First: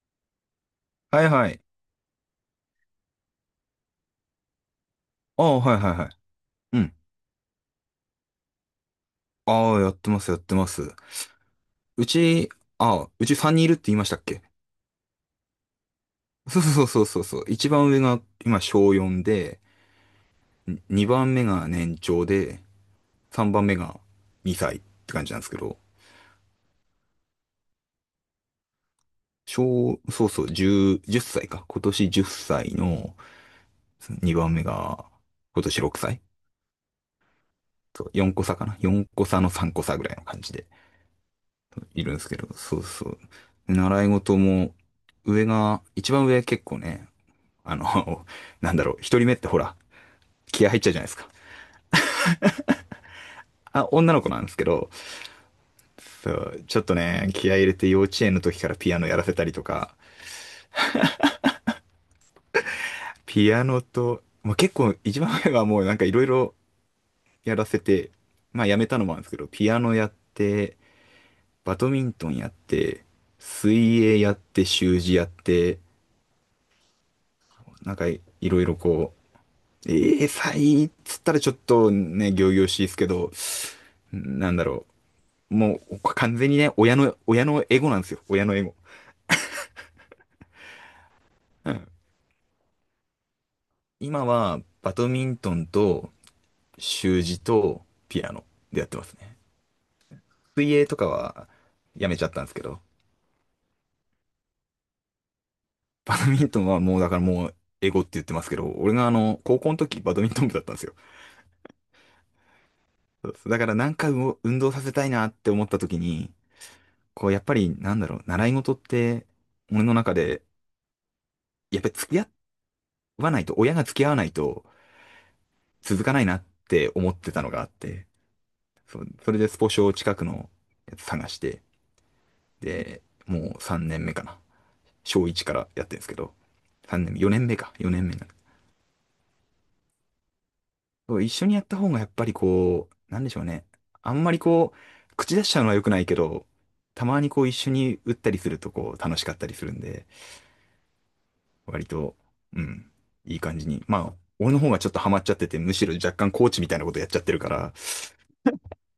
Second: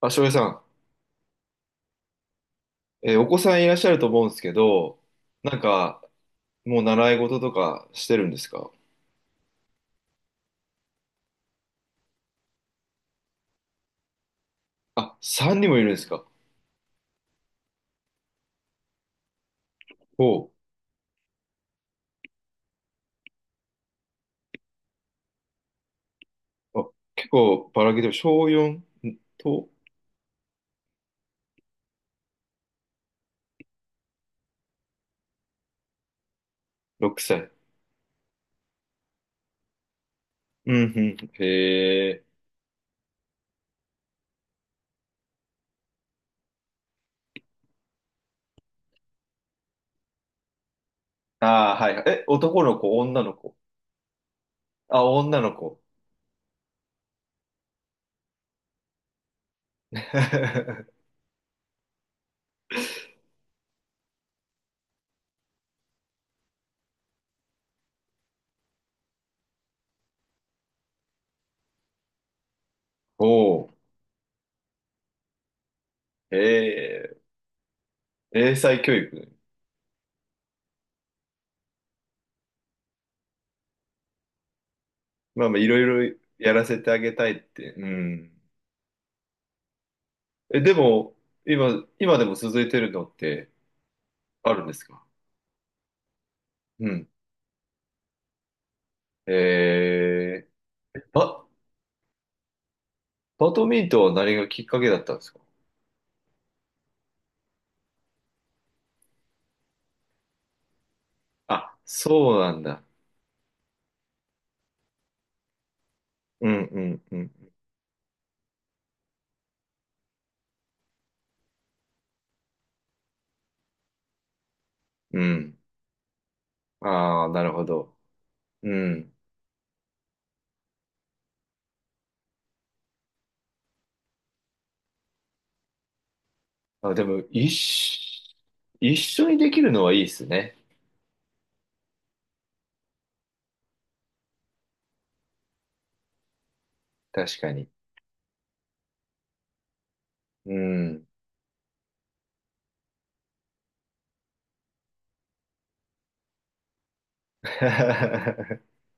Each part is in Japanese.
あ、翔平さん、はいはい。お子さんいらっしゃると思うんですけど、あなあ、んはいはいか、はい。うもうん。習い事とかしてるんですか？ああ、やってます、やってます。うち、ああ、うち3人いるって言いましたっけ？あ、3人もいるんですか？そうそうそうそうそう。一番上が今小4で、おう。2番目が年長で、3番目が2歳って感じなんですけど、あ、結構ばらけてる。小4小、とそうそう、10、歳か。今年10歳の2番目が今年6歳。6歳。そう、4個差かな？ 4 個差の3個差ぐらいの感じでうん、うん。いへるんでえ。すけど、そうそう。習い事も、上が、一番上結構ね、あの、なんだろう、一人目ってほら、気合入っちゃうじゃないですか。ああ、はい。え、男の子、女の子？あ、女の子なんですけど、あ、女の子。そう、ちょっとね、気合入れて幼稚園の時からピアノやらせたりとか、ピアノと、まあ、結構一番前はもうなんかいろいろやらせて、まあやめたのもあるんですけど、ピアノやって、バドミントンやって、おお。水泳やって、習字やって、へえ。なんかい英ろいろ才教こ育。う、ええー、才っつったらちょっとね、仰々しいですけど、なんだろまあう、まあ、いろもういろ完全やにらね、せて親あげの、たいっ親のて。エうゴなんですよ。ん。親のエゴ。え、でも、う今、ん、今でも続いてるのって今あは、るんですバか？ドミントンと、うん。習字と、ピアノでやってますね。え水泳とー、かバ、は、やめちゃったんですけど、バドミントンは何がきっかけだったんですか？バドミントンはもう、だからもう、エゴって言ってますけど、俺が高校の時、バドミントン部だったんですよ。あ、そうなんだ。そうですだから、なんかう運動させたいなって思った時に、うんうんうこん。う、やっぱり、なんだろう、習い事って、俺の中で、やっぱり付き合わないと、親が付き合わないと、うん。続かないなって思っああ、てたなのるがほあっど。て、うん。それでスポ少近くのやつ探して、で、もう3年目かな。小1からやってるんですけど、あ、で3年も、目、4年一目か、4年目にな緒、る。一緒にできるのはいいですね。そう一緒にやった方がやっぱりこう、なんでしょうね。あんまりこう、口出しちゃうのは良くないけど、たまに確こうか一に。緒に打ったりするとこう楽しかったりするんで、うん。割と、うん、いい感じに。まあ、俺の方がちょっとハマっちゃってて、むしろ若干コーチみたいなことやっちゃってるから、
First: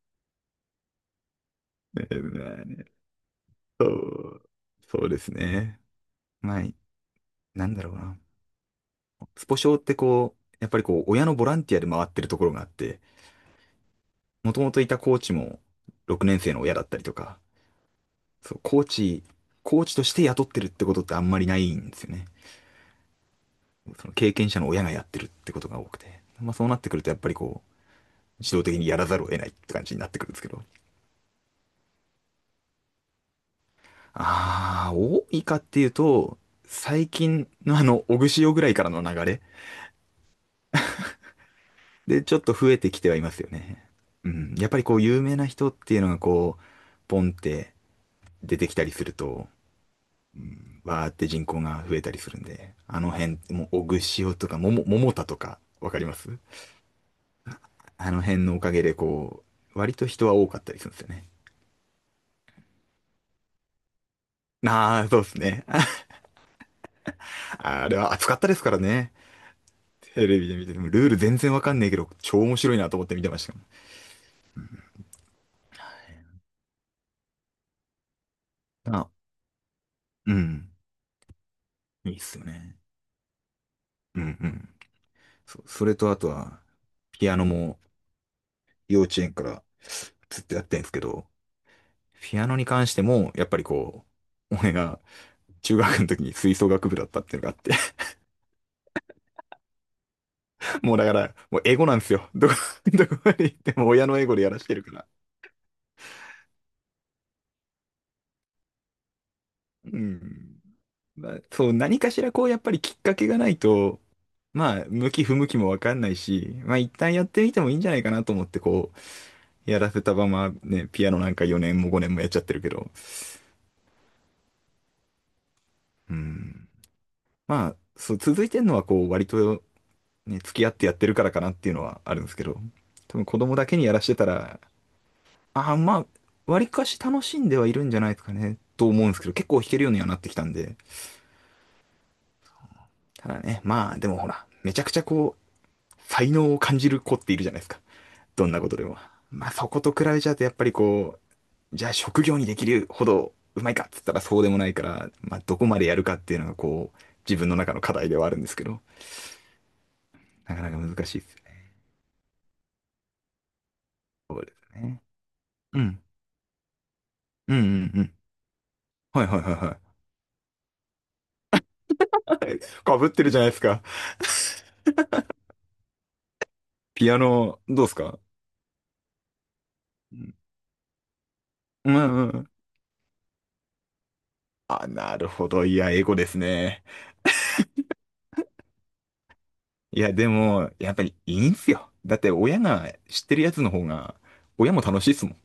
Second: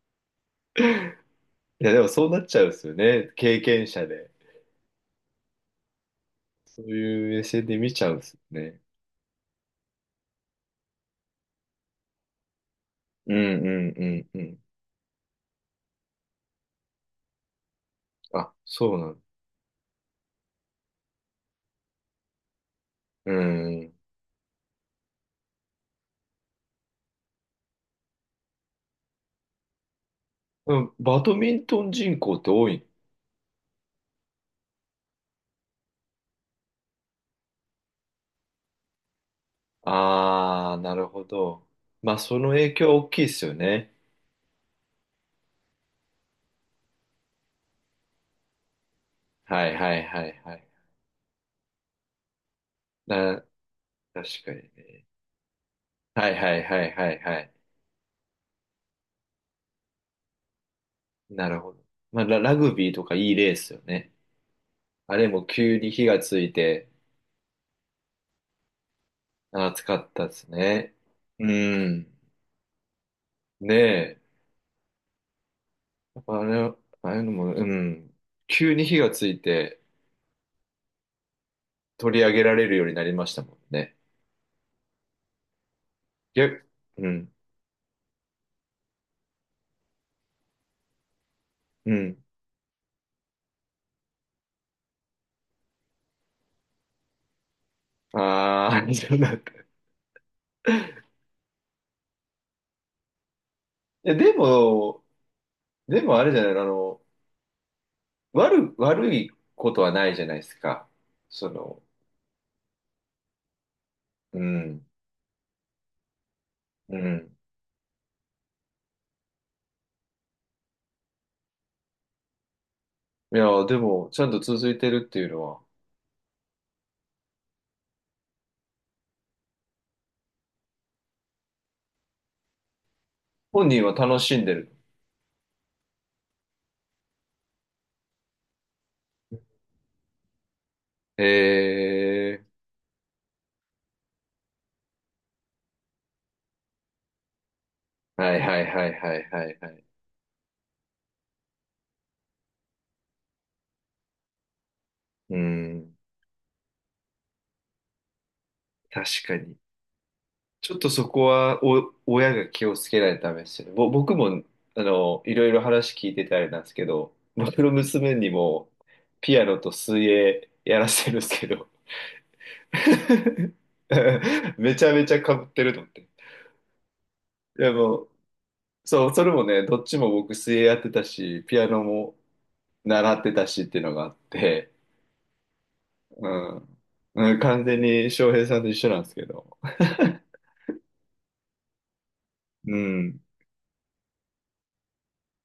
いや、でえもそうなっちゃうんでーすよね。経験そ者で。う、そうですね。まあ、そういう目線なんでだろ見うちゃうんな。ですよね。スポ少ってこう、やっぱりこう、親のボランティアで回ってるところがあって、うんうんうんうもん。ともといたコーチも6年生の親だったりとか、あ、そう、そうなんだ。コーチとして雇ってるってことってあんまりないんですよね。うん。その経験者の親がやってるってことが多くて。まあそうなってくるとやっぱりこう、自動的にやらざるを得ないって感じになってくるんですけど。うん。バドミントン人口って多い？ああ、多いかっていうと、最近のオグシオぐらいからの流れああ、なるほど。まあ、でちょそっのと増影えて響き大てはきいいでますすよよね。ね。うん。やっぱりこう、有名な人っていうのがこう、ポンって出てきたりすると、はいはいはういはい。んわーって人口が増えたりするんで、あの辺、な、もう、オグ確シとかか、にね。桃田とか、わかりまはす？いはいはいはいはい。あの辺のおかげで、こう、割と人は多かったりするんですよね。なるほど。まあ、ラグビーとかいい例ですよね。ああ、あそうでれすもね。急あ、に火がついて、あれは暑かったですからね。暑かっテたでレビすで見てても、ね。ルール全う然わかんねえけん。ど、超面白いなと思って見てましたもねえ。やっぱあれ、ああいうのも、うん、急にん。火あ、がついてうん。いい取っり上すげよられるね。ようになりましたもんね。うんうん。それとあとは、逆、うピん。アノも幼稚園からずっとやってんですけど、うん。ピアノに関しても、やっぱりこう、俺が中学の時に吹奏楽部だったっていうのがあって、ああ、そうだった。いもうだから、もうエゴなんですよ。どこ、どこまで行っても親や、のエでゴでやらしてるかも、ら。でもあれじゃない、悪いことはうないじゃないですん。か。まあ、そそう、の、何かしらこう、やっぱりきっかけがないと、うまあ、ん、向き不向きもわかんないし、まあ一う旦やっん。てみてもいいんじゃないかなと思って、こう、やらせたままね、ピアノなんか4年も5年もやっちゃってるけど、いや、でも、ちゃんと続いてるっていうのは、うん。まあ、そう、続いてんのはこう、割とね、付き合ってやってるからかなっていうのはあるんですけど、多分子供だ本け人にはやらして楽たしんでら、る？あ、まあ、割かし楽しんではいるんじゃないですかね、と思うんですけど、結構弾けるようにはなってきたんで。へえ、ただね、まあ、でもほら、めちゃくちゃこう、才能を感じる子っているじゃないですか。はいどんはないことではいも。はいはまあ、いはそこい。と比べちゃうと、やっぱりこう、じゃあ職業にできるほどうまいかっつったらそうでもないから、うまあ、どこまでやん、るかっていうのがこう、自分の中の課題ではあるんですけど、確かに。なかなちょかっ難としいでそすよこは、ね。親が気をつけないとダメですよね。僕そも、うですね。いろいろう話ん。聞いててあれなんですけど、うんう僕のんう娘ん。にも、はいはピいアはいノとは水泳やらせるんですけど、い。かぶってるじゃないですか。めちゃめちゃ被ってると思って。ピアノ、でどうですもう、か？そう、それもね、どっちもう僕ん水泳やってたし、ピアノうもんうん、習ってたしっていうのがあって、あ、なるほど。いや、エゴでうすん。ね。うん、完全に翔平さんと一緒なんですけど。いや、でも、やっぱりいいんすよ。だって親 うがん。知ってるやつの方が、親も楽しいっすもん。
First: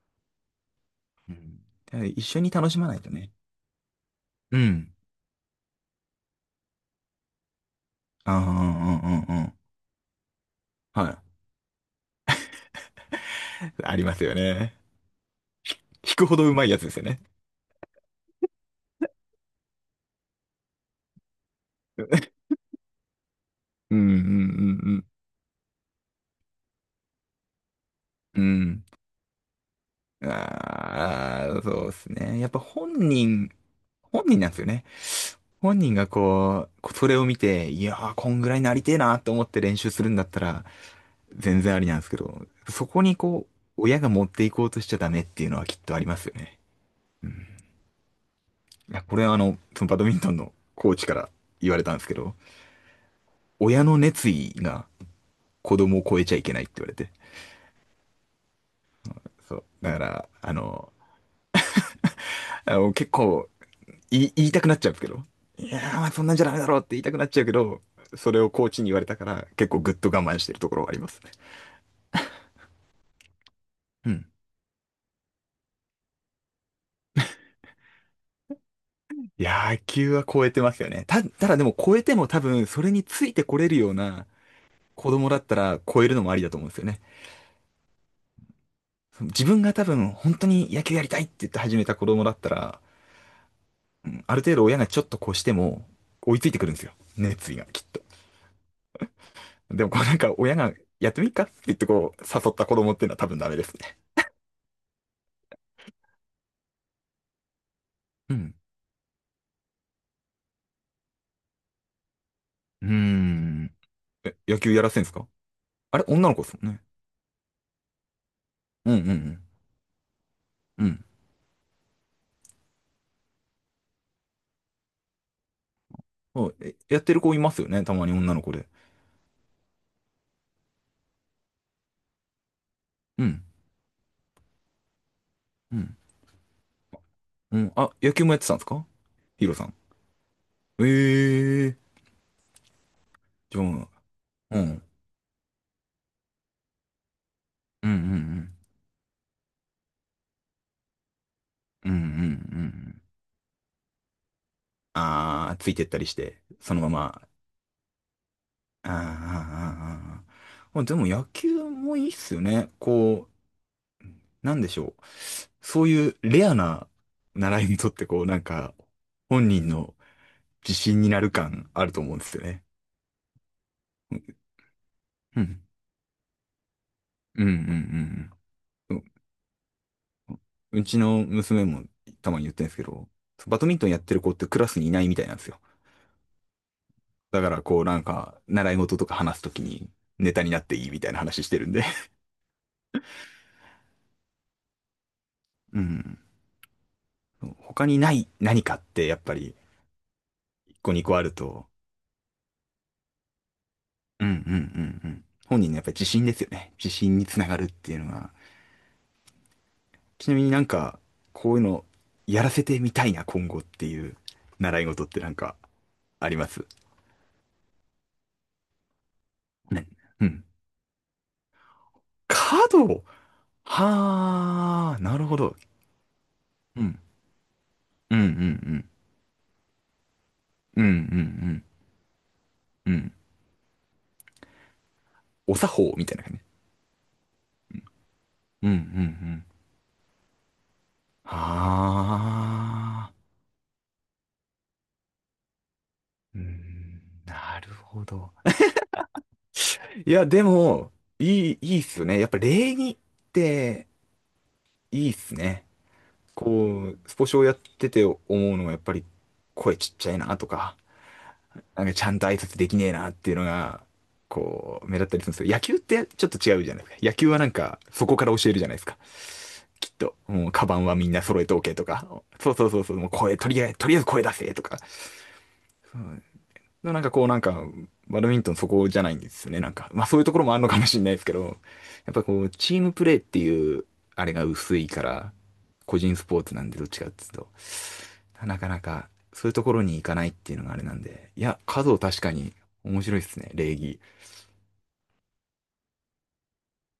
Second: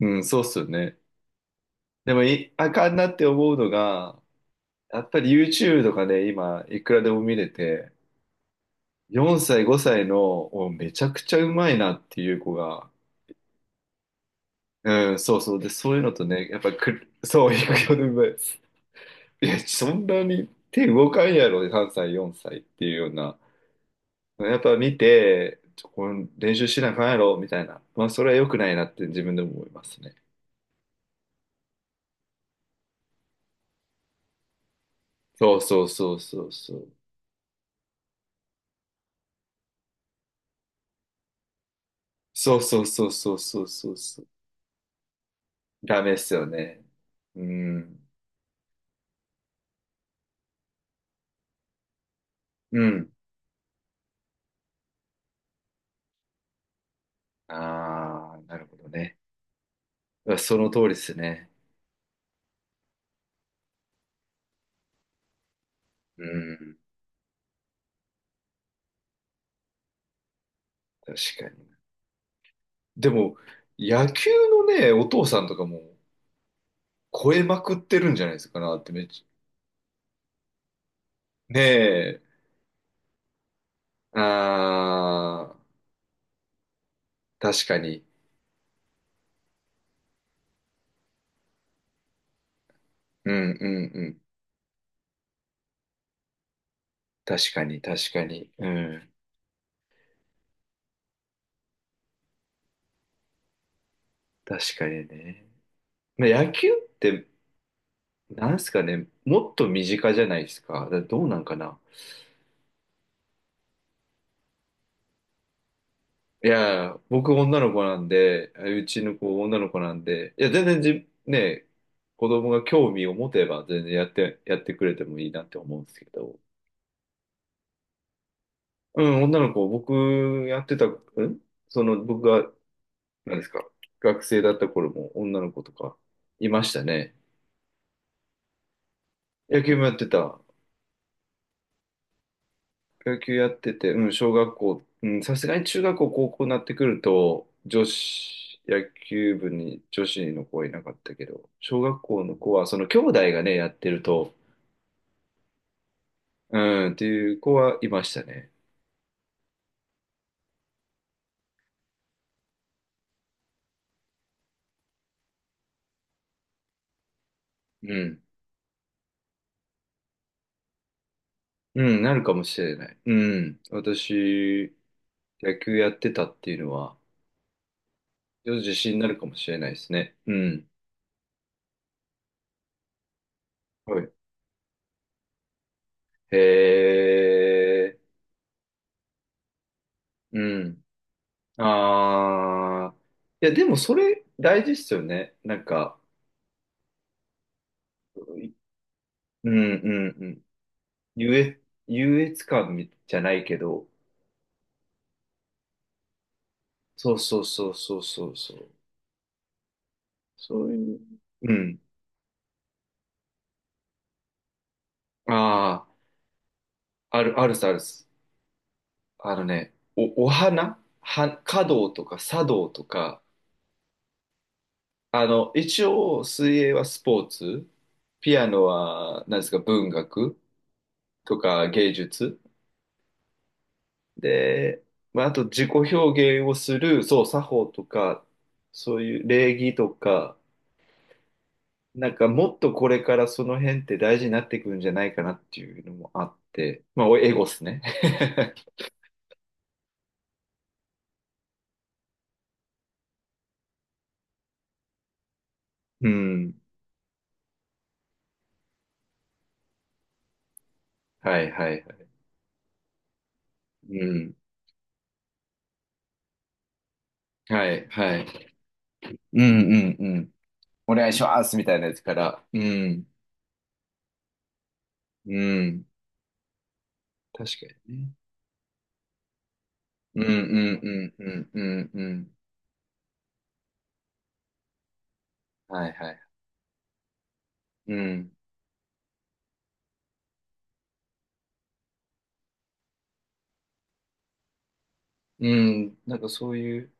うん、そうっすよね。うん。だからで一も緒にい、楽あしまかなんいなとってね。思うのが、うん。やっぱり YouTube とかね、今、いくらでも見れて、ああ、うんうんうん4うん。歳、5歳の、おめちはゃい。くちゃうまいなっていう子が、ありますよね。うん、そうそう。で、そういうの引とくほどね、うやっまいぱやつですよく、ね。そう、いくらでもうまい。いや、そんなに手動かんやろ、3歳、4 歳っていうような。うんうんうやっぱ見んて、ちょこれ練習しなあかんやろ、みたいな。まあ、それはう良くないん。なって自分でも思いますね。うん。ああ、そうですね。やっぱ本人、本人なんですよね。そう本そう人がそうそうこう、そう。こうそれを見て、いやー、こんぐらいなりてえなと思って練習するんだったら、全然ありなんですけど、そうそうそこそうにそうこそうう、そう親がそ持う。っていこうとしちゃダメっていうのはきっとあダりメっますすよよね。ね。うん。いうん。や、これはそのバドミントンのコーチから言われたんですけど、うん。親の熱意が子供を超えちゃいけないって言われて。ああ、なるほどね。そう。だから、あその通りの、ですね。あの結構言いたくなっちゃうんですけど、いやー、そうんなんじゃダメだろん。うって言いたくなっちゃうけど、それをコーチに言われたから、結構ぐっと我慢してるところはありま確すね。かに。でも、う野ん。球のね、お父さんとかも超えまくってるんじゃないですかなってめっち野球は超えてますよね。たゃ。だねでも超えてえ。も多分それについてこれるような子供だっあたあ、ら超えるのもありだと思うんですよね。確かに。自分が多分本当に野球やりたいって言って始めた子供だったら、うんうんううん。んある程度親がちょっと越しても追いついてくるんですよ。熱確意かがに、きっ確と。かに。うん。でもこうなんか親がやってみっかって言ってこう誘った子供っていうのは多分ダメですね。確かにね。まあ、野球って、うなん。んすかね、もっと身近じゃないですか。だどうなんかな。うーん。え、野球やらせんすか？あれ女の子いですもんね。や、僕女の子なんで、ううんうちんの子う女の子なんで、いや、全然ん。うんね、子供が興味を持てば全然やってくれてもいいなって思うんですけど。そう。えやってる子いますよね。たまに女の子で。うん、女の子、僕やってた、んその僕がうなんん。ですか。学生だった頃も女の子とうん。かいましたね。うん。あ、野球もやってたんですか？ヒロ野さん。球もやってた。ええー。野球やじっゃあ、うてん。て、うん、小学うんう校、んうん、さすがに中学校、高校になってくると、女うん。子、野球部に女子の子はいなかったけど、小うんう学んう校の子は、その兄ん。弟がね、やってると、ああ、ついてったりして、うそのまん、ってま。いう子はいましたね。あーあー、あーあでも野球もいいっすよね。こう、なんでしょう。そういうレアな習い事っうてこん。う、なんか、本人の自信になる感うあるとん、思なうんるでかすもよしね。れない。うん。私、う野ん。球やってたっていうのは、うんうん自信うんうになん。るかもしれないですね。うん。うちの娘もたまに言ってるんですけど、バドミントンやはっい。てる子ってクラスにいないみたいなんですよ。へだからこうえ、なんか、習い事とか話すときにネうタになってん。いいみたいな話してるんで。ああ。いや、でもそれ大事っすよね。なんうか、ん。他にない何かってやっぱうりんうんうん。1個2個ある優越、と、優越感みじゃないけど、うんうんうんうん、本人のやっぱり自信ですよね。自そ信うにつそうながるっそうていそううのそが。うそう。ちなみになんそういか、う。うこういうん。のやらせてみたいな今後っていう習い事ってなんかあありますあ、ある、あるさ、あるっす。あのね、ね。お、うおん。花は、華道とか茶華道と道、か、はあ、なるほど。一応、水泳うはん。スポーツ、うんうんうピアノん。は、なんですか、文学うんうんうとん。か芸術。うん。で、まあ、あとお自己作法みたいな感じ。表現をする、そう、作法とか、うんうんうそういうん。礼儀とか、なんかもっとこれあかあ。らその辺って大事になってくるんじゃないかなっていうのもあっうて、ん、まあ、おエゴっなするね。ほど。いや、でも、いいっすよね。やっぱ礼儀っていいっすね。うん。こう、スポ少やってて思うのはやっぱり声ちっちゃいなとか、はいはないんはかちい。ゃんと挨拶できねえなっていうのが、うん。こう、目立ったりするんですよ。野球ってちょっと違うじゃないですか。野球はなんはかいそこはから教えい。るじゃないですか。うんうきっんうと、ん。もうカバンおはみ願んいしな揃まえてすおみたけいとなやつか、から。そううそうそうそう、ん。もう声、とりあえず声出せとか、うん。そうのなんか確かにね。バドミントンそこじゃないんですよね。なんか、まあうそういんううところもあるのかんもうしれなんいですうけんど、うんうやっぱん。こう、チームプレーっていう、あれが薄いから、はい個は人い。スポーツなんでどっちかっていうと、うん。なかなかそういうところに行かないっていうのがあれなんで、いや、数を確かに面白いですね、礼儀。うん。なんかそういう。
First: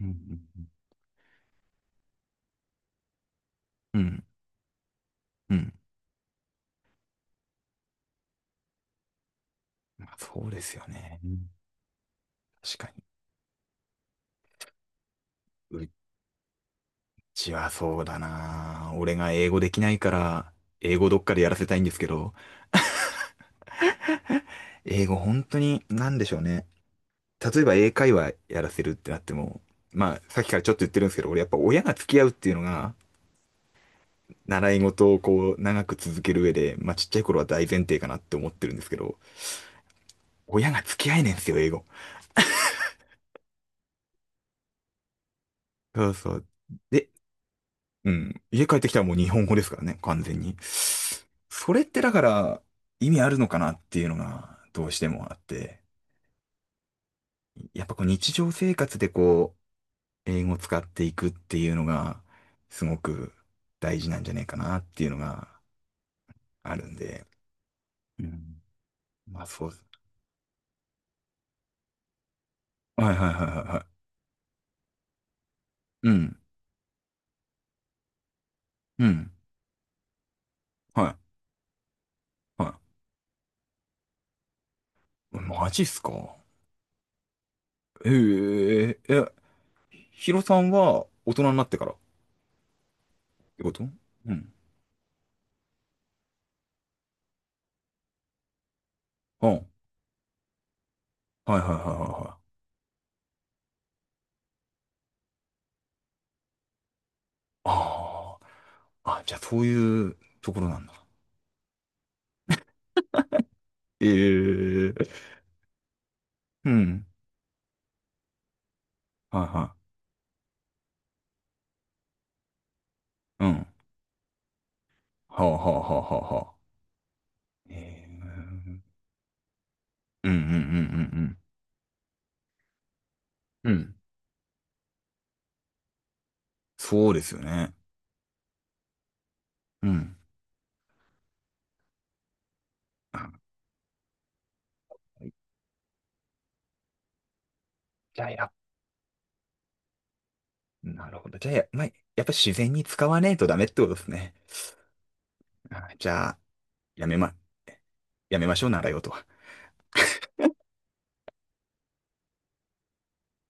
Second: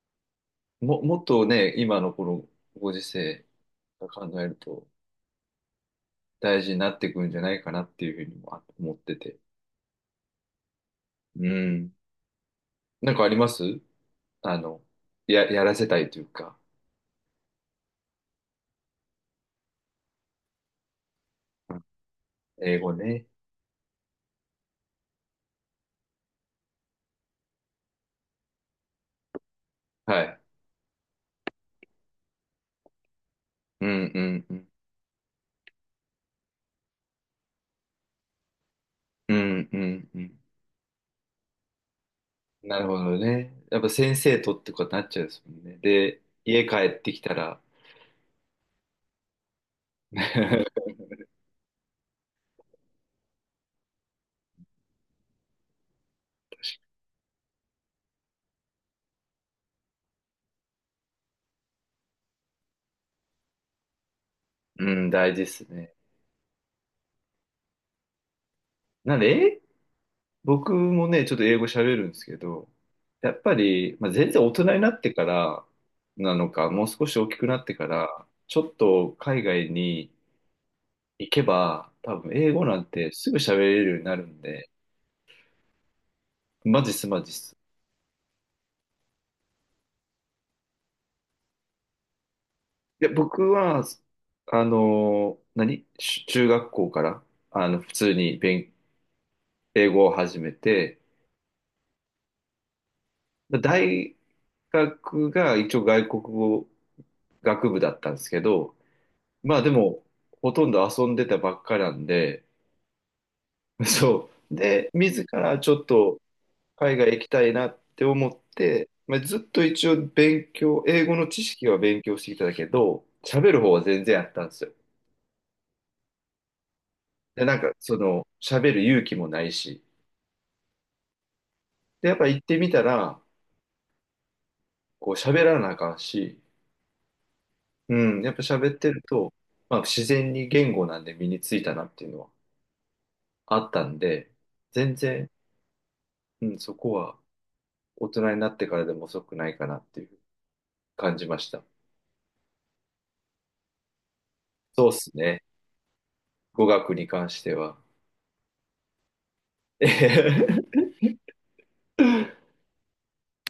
うんもっとね、今のこのご時世うんうがん、考えるとうん。大事になってくるんじゃないかなっていうふうにもあ思ってて。まあ、そうですよね。ううん、ん。確かなんかあります？あの、や、やらに。せうたいというか、ちはそうだな。俺が英語できないから、英語どっかでやらせたいんですけど、英語ね。英語本当に何でしょうね。例えば英会話やらせるってなっても、まあ、はい。さっきからちょっと言ってるんですけど、俺やっぱ親が付き合うっていうのが、うんうんうん。習い事をこう、長く続ける上で、まあちっちゃい頃は大前提かなって思ってるんですけど、うんうんうん。親が付き合えねえんですよ、英語。なるほどね。やっぱ先生とってことになっちゃうんですもんね。そうで、そう。家帰っで、てきたら、うん、家帰ってきたらもう日本語ですからね、完全に。それってだから、意味あるのかなっていうのが、どうしてもあって、やっぱこう日常生活でこう、英語を使っていくっていうのが、すごく大事なんじゃねえかなっうていん、うの大事でが、すね。あるんで、うん、なんで、まあ英、そうです。僕もね、ちょっと英語喋るんですけど、はいはやいっはいぱはいはり、まあ、全然大人になってからい。うなん。のか、もう少し大きくなってから、ちょっうとん。海外には行けば、多分英い。語なはんてすぐ喋れるようになるんで、い。マジっすか、マジっすマジっす。えええ、ヒロさんは大人になってからっいや、僕てこは、と、うん。何し中学校から、普通にうん。はい英語を始めて、はいはいはいはい。大学が一応外国語学部だったんですあけど、あ。あ、じゃあまそあうでも、いうとほことろんなんどだ。遊んでたばっかなんで、えそう。で、え、自らちょっとう海ん。外行きたいなって思って、まあ、ずっはいとは一応勉強、英語の知識は勉強してきたんだけど、い。う喋ん。るは方は全然あったんですよ。あはあはあはあはあ。で、なんか、えその、喋え、る勇気もないし。うんうんうんうんで、やっぱ行ってみたら、うん。うん。こう喋らなあかんし、そうですよね。うん、やっぱ喋ってると、まあう自ん。然に言語なんで身についたなっていうのはあ、あったんで、全然、うん、そこは、大じゃあ、人になってからでも遅くないかなっていうな感るじほど。まじしゃあ、た。まあ、やっぱり自然に使わねえとダメってことですね。そうっすね。あじゃあ、語学やにめ関ま、しては。やめましょう、習い事は。